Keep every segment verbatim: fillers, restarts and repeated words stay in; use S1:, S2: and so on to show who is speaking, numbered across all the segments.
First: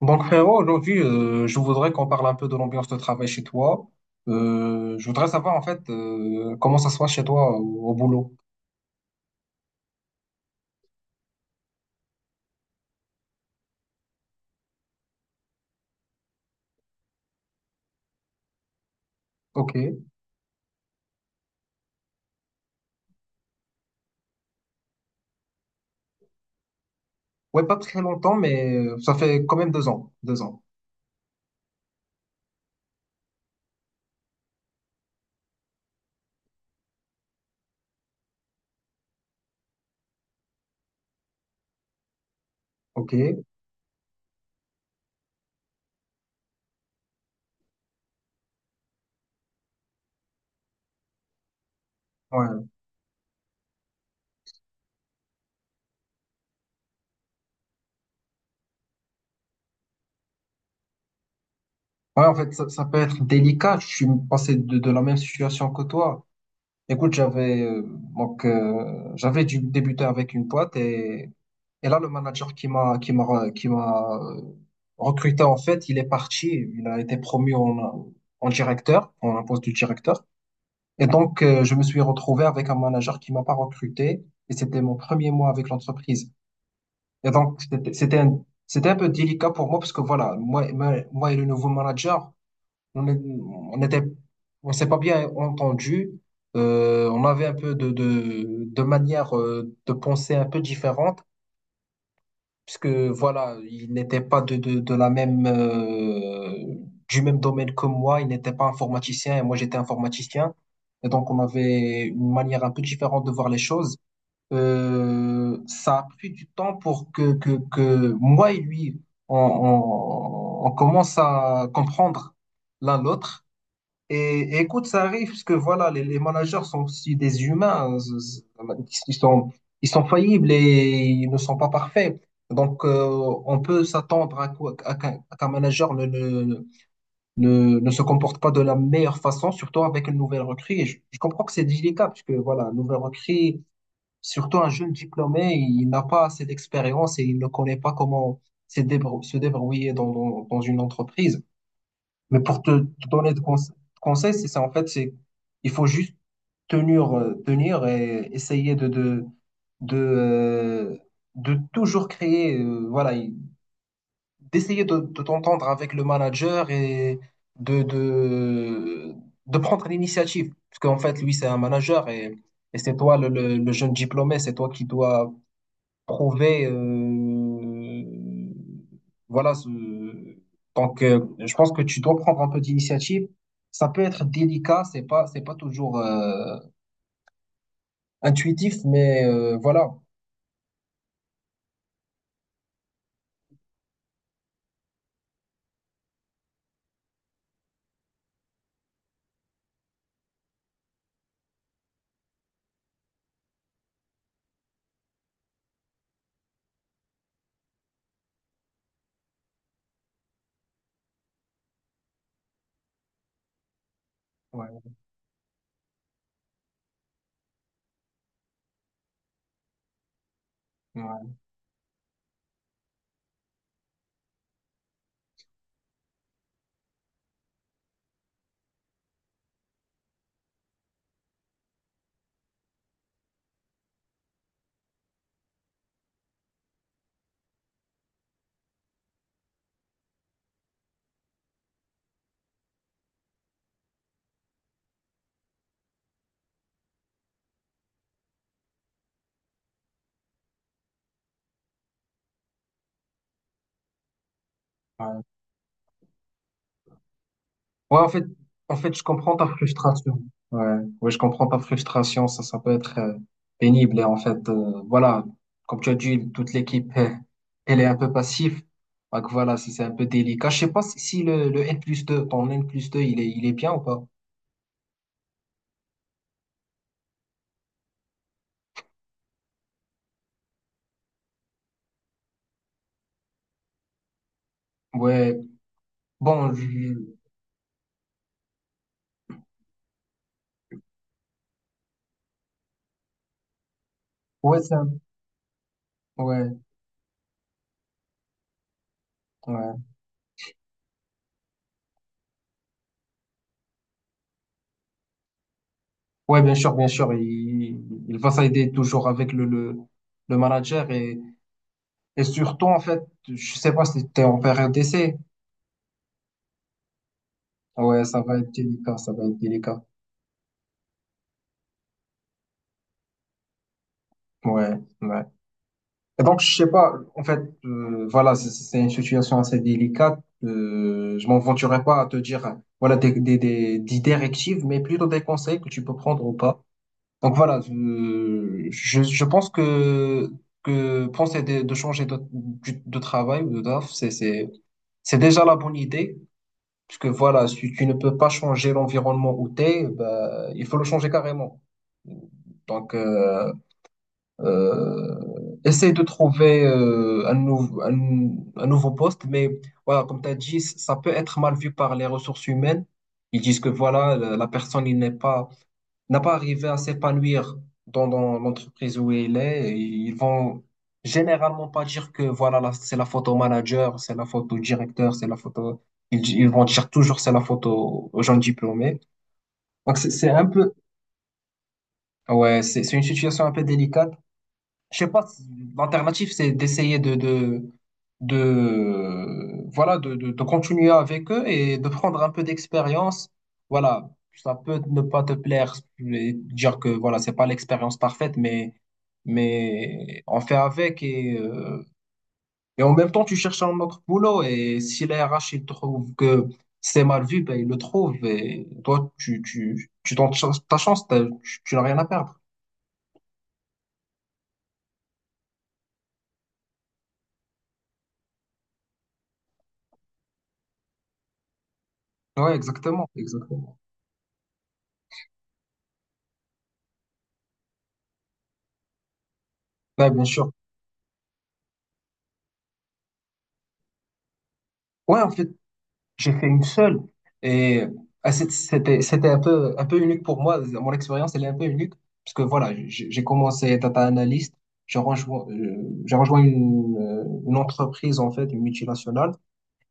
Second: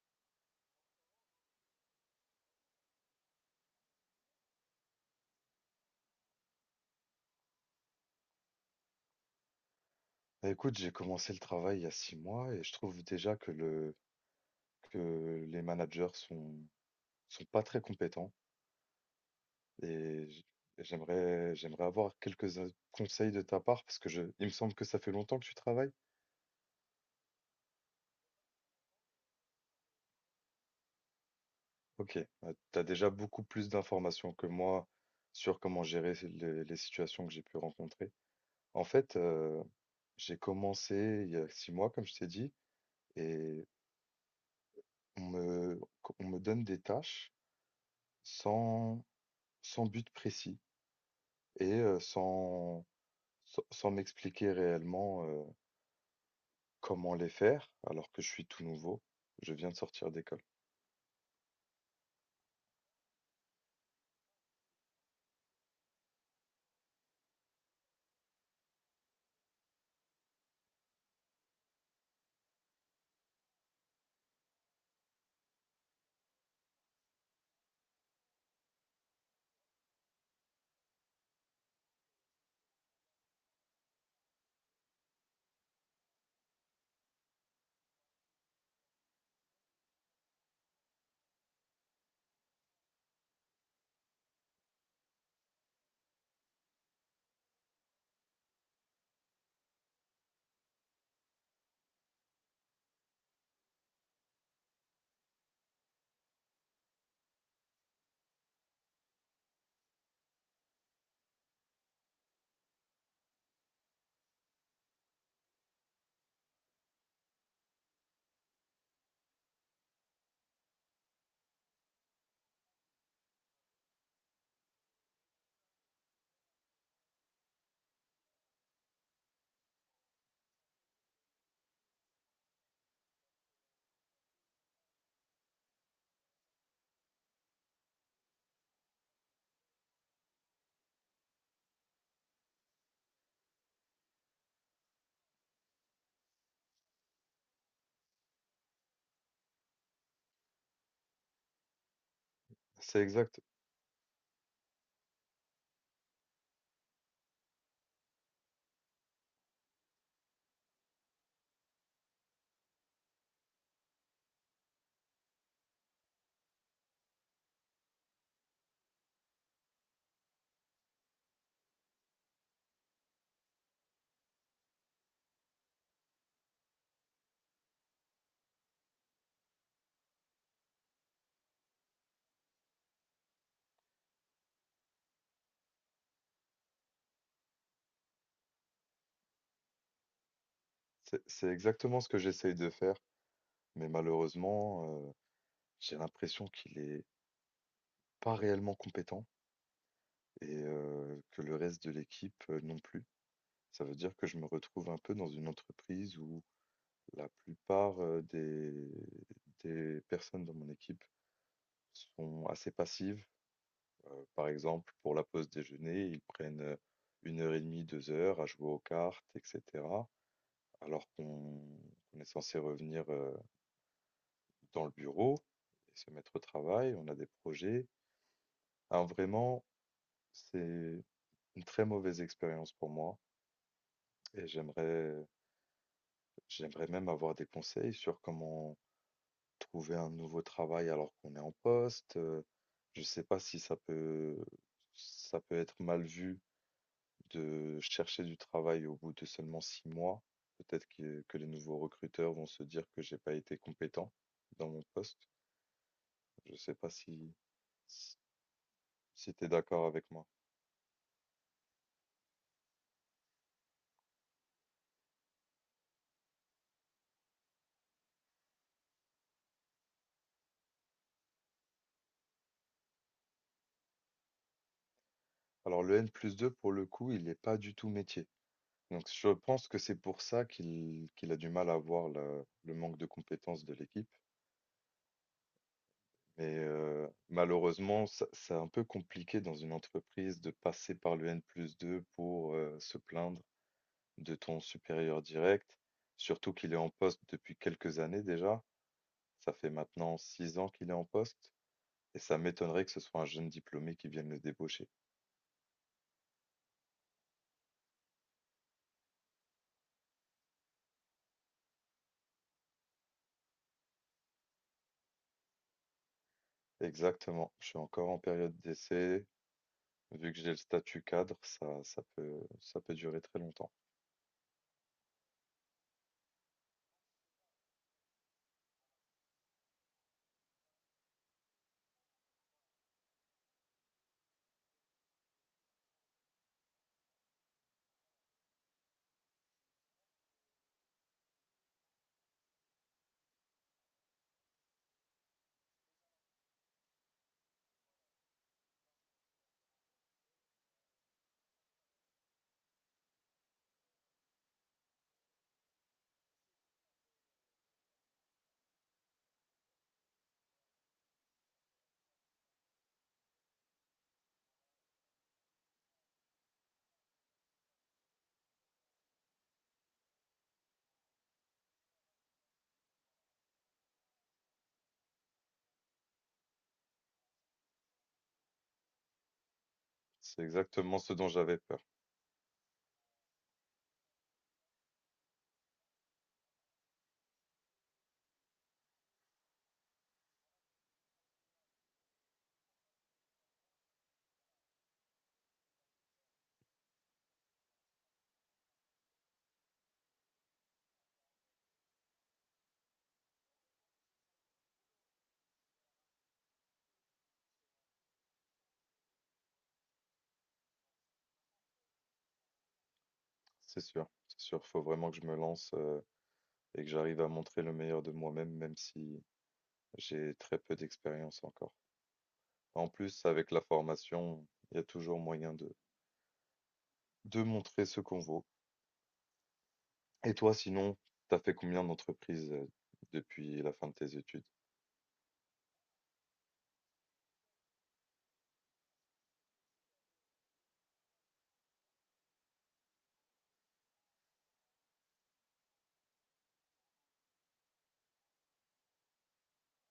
S1: Donc, frérot, aujourd'hui, euh, je voudrais qu'on parle un peu de l'ambiance de travail chez toi. Euh, je voudrais savoir, en fait, euh, comment ça se passe chez toi au, au boulot.
S2: Bah, écoute, j'ai commencé le travail il y a six mois et je trouve déjà que le que les managers sont sont pas très compétents
S1: OK.
S2: et j- et j'aimerais j'aimerais avoir quelques a- conseils de ta part parce que je il me semble que ça fait longtemps que tu travailles.
S1: Ouais, pas très longtemps, mais euh, ça fait quand même deux ans. Deux ans.
S2: Ok, tu as déjà beaucoup plus d'informations que moi sur comment gérer les, les situations que j'ai pu rencontrer. En fait, euh, j'ai commencé il y a six mois, comme je t'ai dit,
S1: OK. Ouais.
S2: et on me, on me donne des tâches sans, sans but précis. et heu,
S1: Ouais,
S2: sans sans sans m'expliquer réellement, heu, comment les faire, alors que je suis tout nouveau. Je viens de sortir d'école.
S1: en fait, ça, ça peut être délicat. Je suis passé de, de la même situation que toi. Écoute, j'avais euh, donc euh, j'avais dû débuter avec une boîte et Et là, le manager qui m'a qui m'a qui m'a euh, recruté, en fait, il est parti. Il a été promu en, en directeur, en un poste de directeur. Et donc, euh, je me suis retrouvé avec un manager qui m'a pas recruté. Et c'était mon premier mois avec l'entreprise. Et donc, c'était c'était un, c'était un peu délicat pour moi parce que voilà, moi, moi, moi et le nouveau manager, on est- on était, on s'est pas bien entendu. Euh, on avait un peu de, de, de manière euh, de penser un peu différente puisque voilà, il n'était pas de, de, de la même, euh, du même domaine que moi, il n'était pas informaticien et moi j'étais informaticien. Et donc on avait une manière un peu différente de voir les choses. Euh, ça a pris du temps pour que, que, que moi et lui, on, on, on commence à comprendre l'un l'autre. Et, et écoute, ça arrive parce que voilà, les, les managers sont aussi des humains, hein. Z- z- Ils sont, ils sont faillibles et ils ne sont pas parfaits. Donc, euh, on peut s'attendre à, quoi- à qu'un à qu'un manager ne, ne, ne, ne se comporte pas de la meilleure façon, surtout avec une nouvelle recrue. Et je, je comprends que c'est délicat parce que voilà, une nouvelle recrue, surtout un jeune diplômé, il n'a pas assez d'expérience et il ne connaît pas comment se débrou- se débrouiller dans, dans, dans une entreprise. Mais pour te,
S2: C'est
S1: te donner de
S2: exact
S1: conse- conseils, c'est ça, en fait, c'est, il faut juste tenir, euh, tenir et essayer de, de, de, euh, de toujours créer, euh, voilà, il- d'essayer de, de t'entendre avec le manager et de, de, de prendre l'initiative. Parce qu'en fait, lui, c'est un manager et, et c'est toi, le, le, le jeune diplômé, c'est toi qui dois prouver, euh, voilà, ce... donc, euh, je pense que tu dois prendre un peu d'initiative. Ça peut être délicat, c'est pas c'est pas toujours euh, intuitif, mais euh, voilà.
S2: c'est c'est exactement ce que j'essaye de faire, mais malheureusement, heu, j'ai l'impression qu'il est pas réellement compétent et heu, que le reste de l'équipe, heu, non plus. Ça veut dire que je me retrouve un peu dans une entreprise où la plupart, heu, des des personnes de mon équipe sont assez passives. Heu, par
S1: Ouais,
S2: exemple, pour la pause déjeuner, ils prennent, heu, une heure et demie, deux heures à jouer aux cartes et cetera. Alors
S1: ouais,
S2: qu'on qu'on est censé revenir, heu, dans le bureau et se mettre au travail. On a des projets. Alors vraiment, c'est une très mauvaise expérience pour moi et j'aimerais j'aimerais même avoir des conseils sur comment trouver un nouveau travail alors qu'on est en poste, heu. Je ne sais pas si ça peut ça peut être mal vu de chercher du travail au bout de seulement six mois, peut-être que, que les nouveaux recruteurs vont se dire que j'ai pas été compétent dans mon
S1: ouais.
S2: poste. Je sais pas si,
S1: Ouais, en
S2: si
S1: fait, en fait, je
S2: si
S1: comprends
S2: tu
S1: ta
S2: es d'accord avec
S1: frustration.
S2: moi.
S1: Ouais, ouais, je comprends ta frustration. Ça, ça peut être euh, pénible. Et en fait, euh, voilà, comme tu as dit, toute l'équipe, euh, elle est un peu passive. Donc voilà, c'est c'est un peu délicat. Je sais pas si, si le, le N plus deux ton N plus deux, il est, il est bien ou pas?
S2: Alors le N plus deux, pour le coup, il n'est pas du tout métier. Donc je pense que c'est pour ça qu'il qu'il a du mal à voir la- le manque de compétences de l'équipe.
S1: Ouais, bon.
S2: Mais euh,
S1: Je-
S2: malheureusement, ça- c'est un peu compliqué dans une entreprise de passer par le N plus deux pour euh, se plaindre de ton
S1: ouais, c'est un-
S2: supérieur direct,
S1: ouais,
S2: surtout qu'il est en poste depuis quelques années déjà. Ça fait
S1: ouais.
S2: maintenant six ans qu'il est en poste et ça m'étonnerait que ce soit un jeune diplômé qui vienne le débaucher.
S1: Ouais, bien sûr, bien sûr. Il, il va s'aider toujours avec le, le, le manager et, et surtout, en fait, je sais pas si t'es en période d'essai.
S2: Exactement, je suis
S1: Ouais,
S2: encore en
S1: ça va être
S2: période
S1: délicat, ça va
S2: d'essai.
S1: être délicat.
S2: Vu que j'ai le statut cadre, ça, ça peut, ça peut durer très longtemps.
S1: Ouais, ouais. Et donc, je sais pas, en fait, euh, voilà, c'est c'est une situation assez délicate. Euh, je m'aventurerai pas à te dire, voilà, des, des, des, des directives, mais plutôt des conseils que tu peux prendre ou pas. Donc, voilà, euh, je, je pense que, que penser de, de changer de, du- de travail ou de taf, c'est, c'est, c'est déjà la bonne idée. Parce que voilà, si tu ne peux pas changer l'environnement où t'es, bah, il faut le changer carrément. Donc, euh, Euh, essaye de trouver, euh, un, nou- un, un nouveau poste, mais voilà, comme tu as dit, c- ça peut être mal vu par les ressources humaines. Ils disent que voilà, la, la personne il n'est pas, n'a pas arrivé à s'épanouir dans, dans l'entreprise où elle est. Et ils vont généralement pas dire que voilà, là, c'est la faute au manager, c'est la faute au directeur, c'est la faute au- Ils, ils vont dire toujours c'est la faute aux, aux gens diplômés. Donc c'est c'est
S2: C'est
S1: un peu,
S2: exactement ce dont j'avais peur.
S1: ouais, c'est c'est une situation un peu délicate. Je sais pas, si- l'alternative, c'est d'essayer de, de, de, voilà, de, de, de continuer avec eux et de prendre un peu d'expérience. Voilà, ça peut ne pas te plaire, et dire que voilà, c'est pas l'expérience parfaite, mais, mais on fait avec et, euh, et en même temps, tu cherches un autre boulot et si les R H, ils trouvent que c'est mal vu, ben, ils le trouvent et toi, tu, tu, tu tentes cha- ta chance, t'as- tu, tu n'as rien à perdre.
S2: C'est sûr, c'est sûr. Faut vraiment que je me lance euh, et que j'arrive à montrer le meilleur de moi-même, même si j'ai très peu d'expérience encore.
S1: Ouais,
S2: En
S1: exactement,
S2: plus, avec la
S1: exactement.
S2: formation, il y a toujours moyen de, de montrer ce qu'on vaut.
S1: Ouais, bien
S2: Et
S1: sûr.
S2: toi, sinon, t'as fait combien d'entreprises euh, depuis la fin de tes études?
S1: Ouais, en fait, j'ai fait une seule. Et ah, c'est- c'était, c'était un peu, un peu unique pour moi. Mon expérience, elle est un peu unique. Parce que voilà, j'ai j'ai commencé data analyst. J'ai rejoint, euh, j'ai rejoint une, euh, une entreprise, en fait, une multinationale.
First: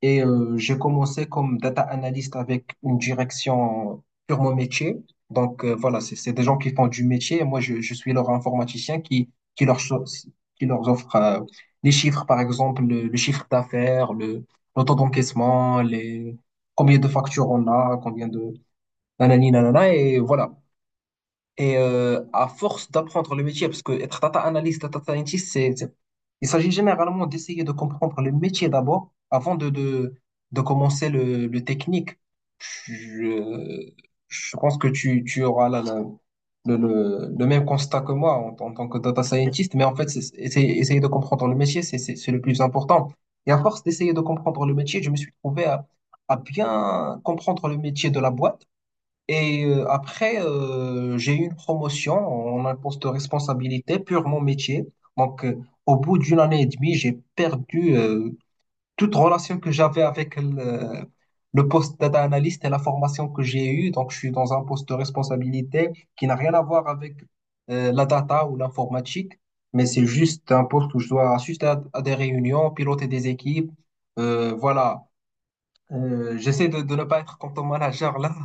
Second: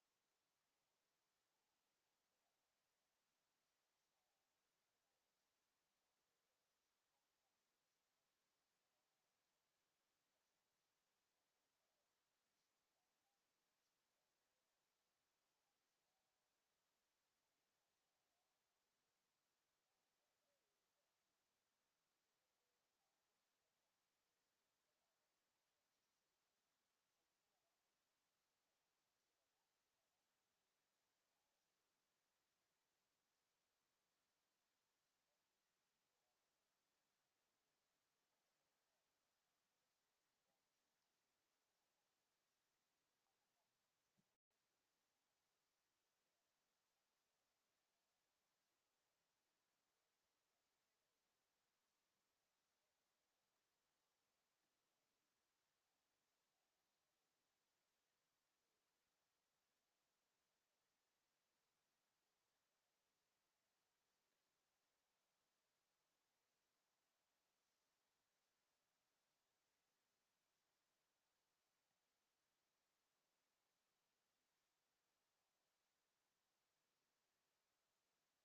S1: Et euh, j'ai commencé comme data analyst avec une direction purement métier. Donc, euh, voilà, c'est c'est des gens qui font du métier. Et moi, je, je suis leur informaticien qui, qui, leur, so- qui leur offre, euh, les chiffres, par exemple, le, le chiffre d'affaires, le, le taux d'encaissement, les, combien de factures on a, combien de... Nanani, nanana, et voilà. Et euh, à force d'apprendre le métier, parce que être data analyst, data scientist, c'est, c'est- il s'agit généralement d'essayer de comprendre le métier d'abord, avant de, de, de commencer le, le technique. Je, je pense que tu, tu auras la- la- le, le, le même constat que moi en, en tant que data scientist, mais en fait, c'est, c'est- essayer de comprendre le métier, c'est c'est- c'est le plus important. Et à force d'essayer de comprendre le métier, je me suis trouvé à, à bien comprendre le métier de la boîte et euh, après, euh, j'ai eu une promotion en un poste de responsabilité, purement métier. Donc, euh, au bout d'une année et demie, j'ai perdu, euh, toute relation que j'avais avec le, le poste data analyst et la formation que j'ai eue. Donc, je suis dans un poste de responsabilité qui n'a rien à voir avec, euh, la data ou l'informatique, mais c'est juste un poste où je dois assister à, à des réunions, piloter des équipes. Euh, voilà, euh, j'essaie de, de ne pas être comme Thomas manager là.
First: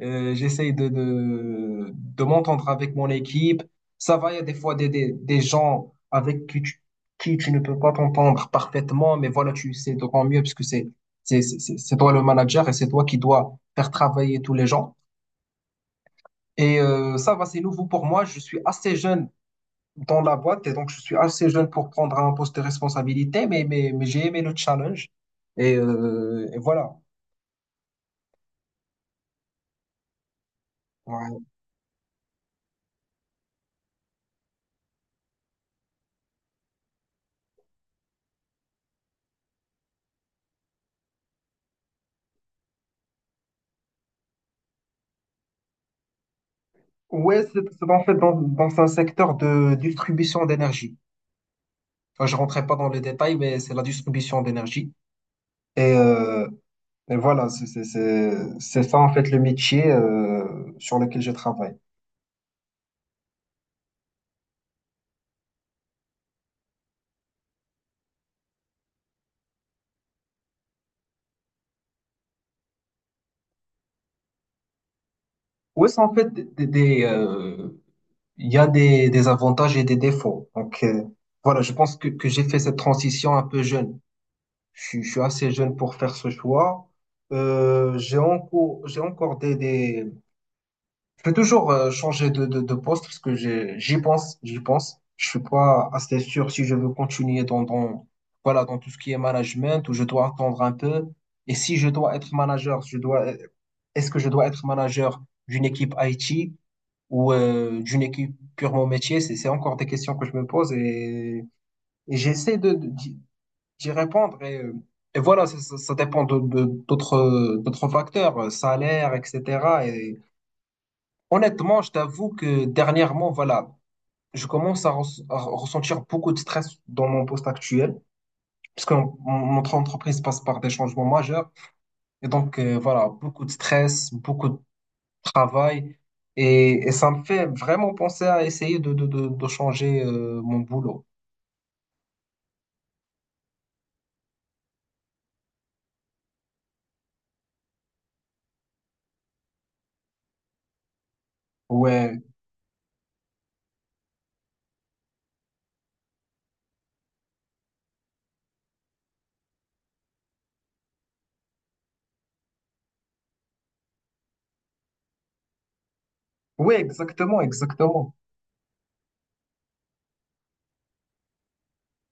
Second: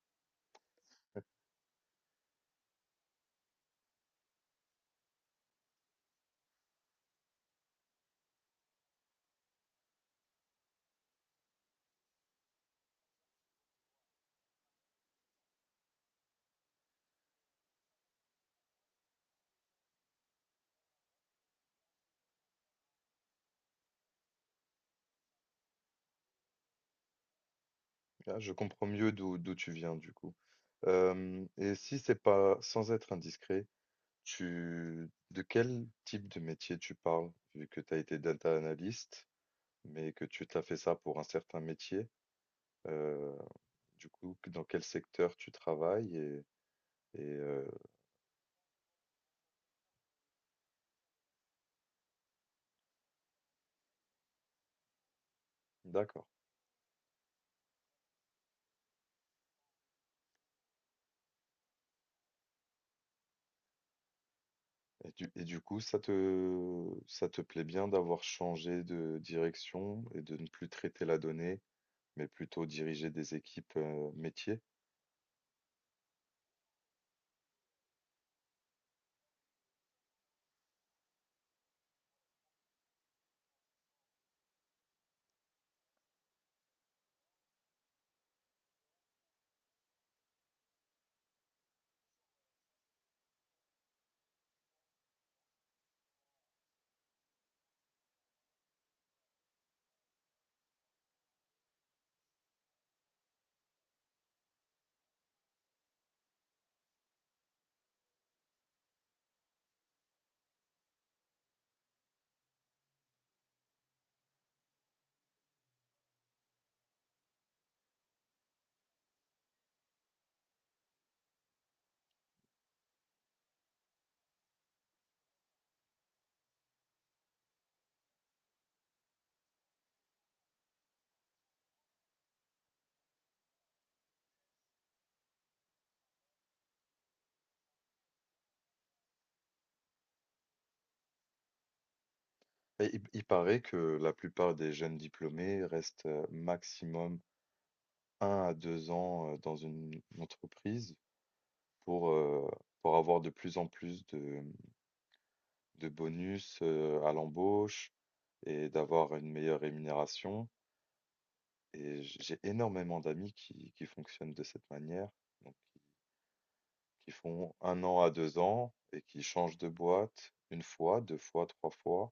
S1: Euh, j'essaie de, de, de m'entendre avec mon équipe. Ça va, il y a des fois des, des, des gens avec qui tu, qui tu ne peux pas t'entendre parfaitement, mais voilà, tu sais d'autant mieux puisque c'est, c'est, c'est, c'est c'est toi le manager et c'est toi qui dois faire travailler tous les gens. Et euh, ça va, c'est nouveau pour moi. Je suis assez jeune dans la boîte et donc je suis assez jeune pour prendre un poste de responsabilité, mais, mais, mais j'ai aimé le challenge. Et, euh, et voilà.
S2: Ah, je comprends mieux d'où d'où tu viens, du coup.
S1: Ouais.
S2: Euh, et si c'est pas, sans être indiscret, tu, de quel type de métier tu parles, vu que tu as été data analyst, mais que tu t'as fait ça pour un certain métier, euh, du coup, que- dans quel secteur tu travailles et, et,
S1: Ouais, c'est
S2: euh,
S1: c'est en fait dans, dans un secteur de distribution d'énergie. Enfin, je rentrais pas dans les détails, mais c'est la distribution d'énergie. Et,
S2: d'accord.
S1: euh, et voilà, c'est c'est- c'est- c'est ça en fait le métier, euh, sur lequel je travaille.
S2: Et du et du coup, ça te ça te plaît bien d'avoir changé de direction et de ne plus traiter la donnée, mais plutôt diriger des équipes, heu, métiers?
S1: Ouais, c'est en fait des, des- des, euh, il y a des, des avantages et des défauts. Donc, euh, voilà, je pense que, que j'ai fait cette transition un peu jeune. Je, suis- je suis assez jeune pour faire ce choix. Euh, j'ai encore, j'ai encore des, des, je vais toujours, euh, changer de, de, de poste parce que j'ai- j'y pense, j'y pense. Je suis pas assez sûr si je veux continuer dans, dans, voilà, dans tout ce qui est management ou je dois attendre un peu. Et si je dois être manager, je dois, est-ce que je dois être manager d'une équipe I T ou euh, d'une équipe purement métier? C'est, c'est encore des questions que je me pose et, et j'essaie de, de- d'y d'y répondre. Et, euh, et voilà, ça, ça- ça dépend de, de- d'autres, d'autres facteurs, euh, salaire, et cetera. Honnêtement, je t'avoue que dernièrement, voilà, je commence à, res- à ressentir beaucoup de stress dans mon poste actuel, puisque mon- mon- notre entreprise passe par des changements majeurs. Et donc, euh, voilà, beaucoup de stress, beaucoup de travail. Et, et ça me fait vraiment penser à essayer de, de, de, de changer, euh, mon boulot.
S2: Et il il paraît que la plupart des jeunes diplômés restent, heu, maximum un à deux ans, heu, dans une entreprise pour,
S1: Ouais,
S2: heu, pour avoir de plus en plus de, mmh, de bonus, heu, à l'embauche et d'avoir une meilleure rémunération et j'ai énormément d'amis qui qui fonctionnent de cette manière, donc
S1: ouais,
S2: qui
S1: exactement,
S2: font un an à
S1: exactement.
S2: deux ans et qui changent de boîte une fois, deux fois, trois fois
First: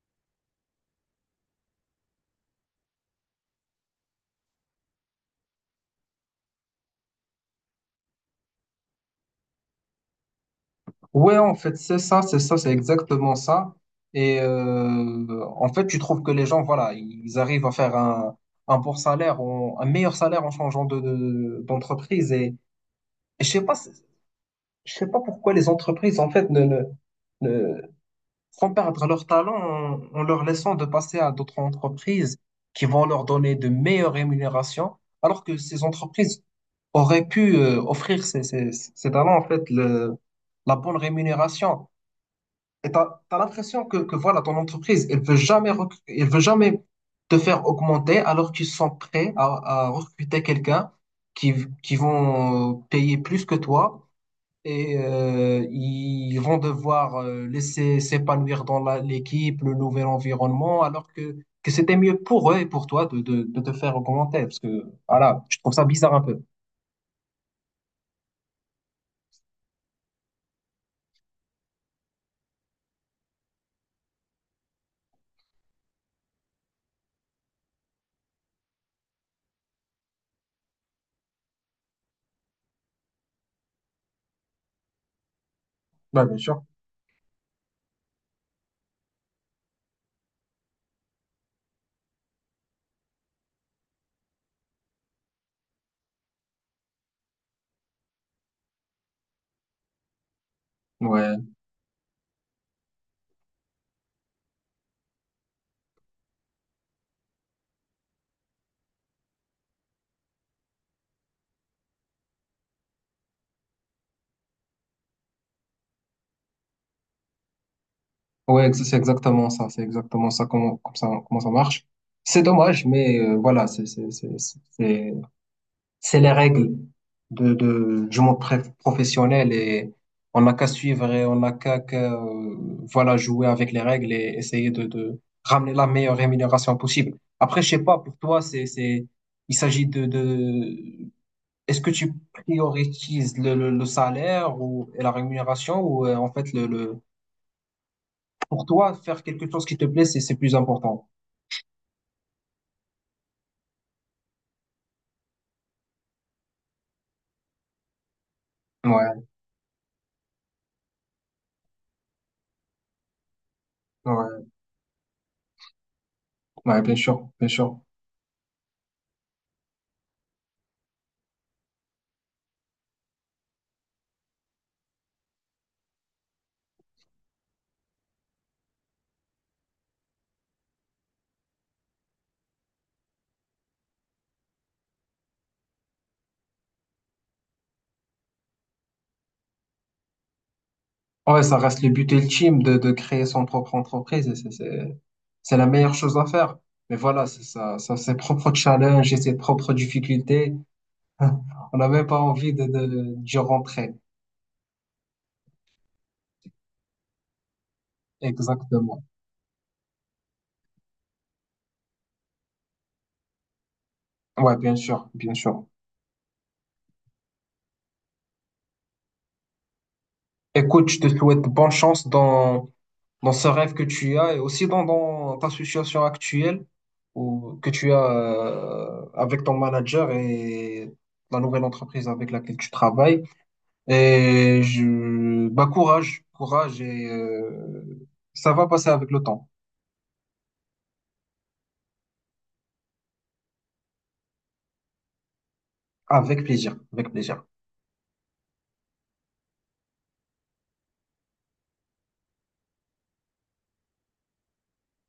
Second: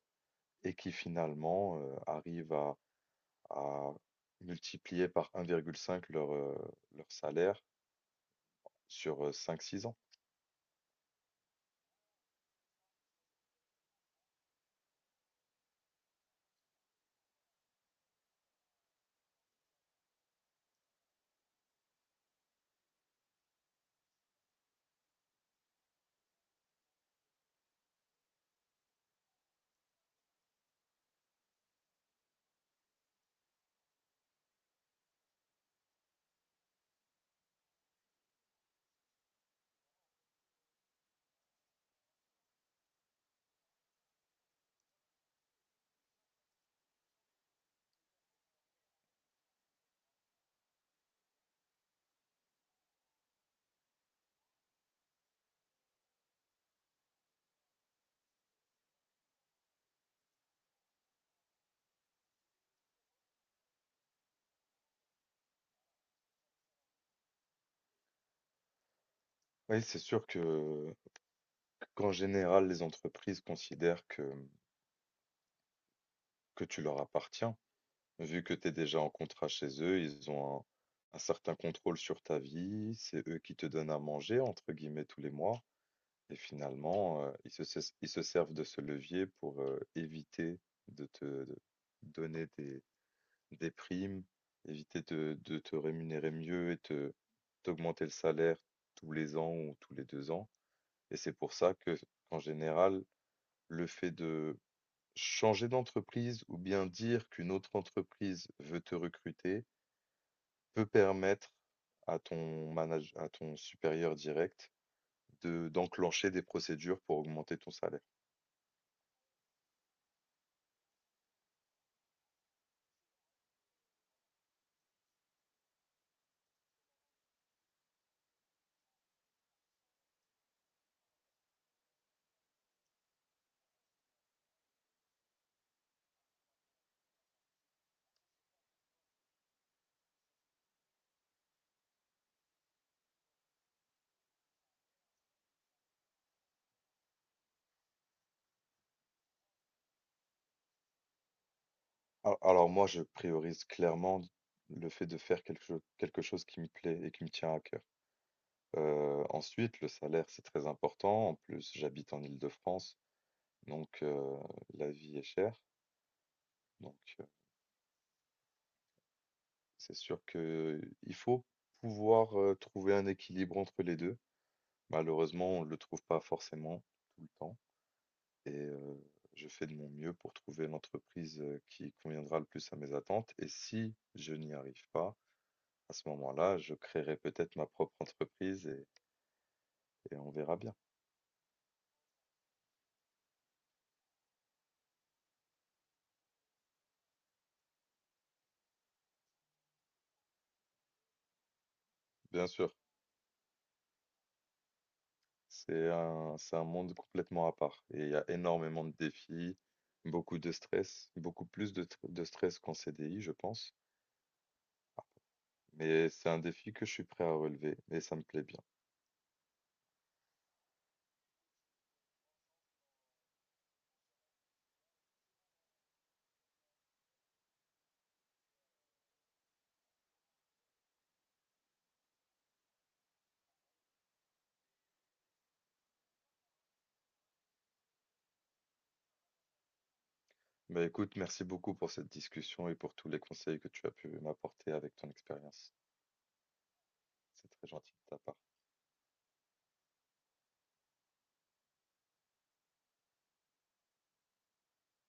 S2: et qui finalement, heu, arrivent à à multiplier par un virgule cinq leur, heu, leur salaire sur cinq six ans.
S1: Ouais, en fait, c'est ça, c'est ça, c'est exactement ça. Et, euh, en fait, tu trouves que les gens, voilà, ils arrivent à faire un, un bon salaire, en- un meilleur salaire en changeant de, de- d'entreprise. Et, et je sais pas, c'est- je sais pas pourquoi les entreprises, en fait, ne, ne, ne font perdre leur talent en, en leur laissant de passer à d'autres entreprises qui vont leur donner de meilleures rémunérations, alors que ces entreprises auraient pu, euh, offrir ces, ces, ces talents, en fait, le, la bonne rémunération. Et t'as, t'as l'impression que, que voilà, ton entreprise, elle veut jamais, rec- elle veut jamais te faire augmenter alors qu'ils sont prêts à, à recruter quelqu'un qui, v- qui vont, euh, payer plus que toi et, euh, ils vont devoir, euh, laisser s'épanouir dans la- l'équipe, le nouvel environnement, alors que, que c'était mieux pour eux et pour toi de, de, de te faire augmenter. Parce que, voilà, je trouve ça bizarre un peu.
S2: Oui, c'est sûr que qu'en général, les entreprises considèrent que, mmh, que tu leur appartiens. Vu que tu es déjà en contrat chez eux, ils ont un un certain contrôle sur ta vie. C'est eux qui te donnent à manger entre guillemets tous les mois.
S1: Ouais, bien
S2: Et
S1: sûr.
S2: finalement, heu, ils se ses ils se servent de ce levier pour, heu, éviter de te de donner des des primes, éviter de de te rémunérer mieux et te t'augmenter le salaire tous les ans ou tous les deux ans. Et c'est
S1: Ouais.
S2: pour ça que, en général, le fait de changer d'entreprise ou bien dire qu'une autre entreprise veut te recruter, peut permettre à ton manage à ton supérieur direct de d'enclencher des procédures pour augmenter ton salaire.
S1: Ouais, ex- c'est exactement ça, c'est exactement ça comment, comme ça, comment ça marche. C'est dommage, mais, euh, voilà, c'est c'est c'est c'est c'est c'est les règles de de du monde pré- professionnel et on n'a qu'à suivre et on n'a qu'à qu'à, euh, voilà, jouer avec les règles et essayer de de ramener la meilleure rémunération possible. Après, je sais pas pour toi, c'est c'est il s'agit de de est-ce que tu prioritises le, le le salaire ou et la rémunération ou, euh, en fait le le pour toi, faire quelque chose qui te plaît, c'est c'est plus important.
S2: A alors moi, je priorise clairement le fait de faire quelque cho quelque chose qui me plaît et qui me tient à cœur. Heu,
S1: Ouais,
S2: ensuite, le salaire, c'est très important. En plus, j'habite en Île-de-France, donc heu,
S1: ouais,
S2: la vie est chère.
S1: ouais, bien
S2: Donc heu,
S1: sûr, bien sûr.
S2: c'est sûr qu'il faut pouvoir, heu, trouver un équilibre entre les deux. Malheureusement, on ne le trouve pas forcément tout le temps et heu, je fais de mon mieux pour trouver l'entreprise, heu, qui conviendra le plus à mes attentes et si je n'y arrive pas, à ce moment-là, je créerai peut-être ma propre entreprise et, et on verra bien.
S1: Ouais, ça reste le but ultime de, de créer son propre entreprise. et C'est c'est- c'est la meilleure chose à faire. Mais voilà, c'est ça, ça, ses propres challenges et ses propres difficultés. On n'a même pas
S2: Bien
S1: envie de,
S2: sûr,
S1: de, d'y rentrer.
S2: c'est un, c'est un monde complètement à part et il y a énormément de
S1: Exactement.
S2: défis, beaucoup de stress, beaucoup plus de, tr- de stress qu'en C D I, je pense.
S1: Ouais, bien sûr, bien sûr.
S2: Mais c'est un défi que je suis prêt à relever et ça me plaît bien.
S1: Écoute, je te souhaite bonne chance dans, dans ce rêve que tu as et aussi dans, dans ta situation actuelle ou que tu as, euh, avec ton manager et la nouvelle entreprise avec laquelle tu travailles. Et je, bah, courage, courage et, euh, ça va passer avec le temps.
S2: Bah écoute, merci beaucoup pour cette discussion et pour tous les conseils que tu as pu m'apporter avec ton expérience.
S1: Avec plaisir, avec plaisir.
S2: C'est très gentil de ta part.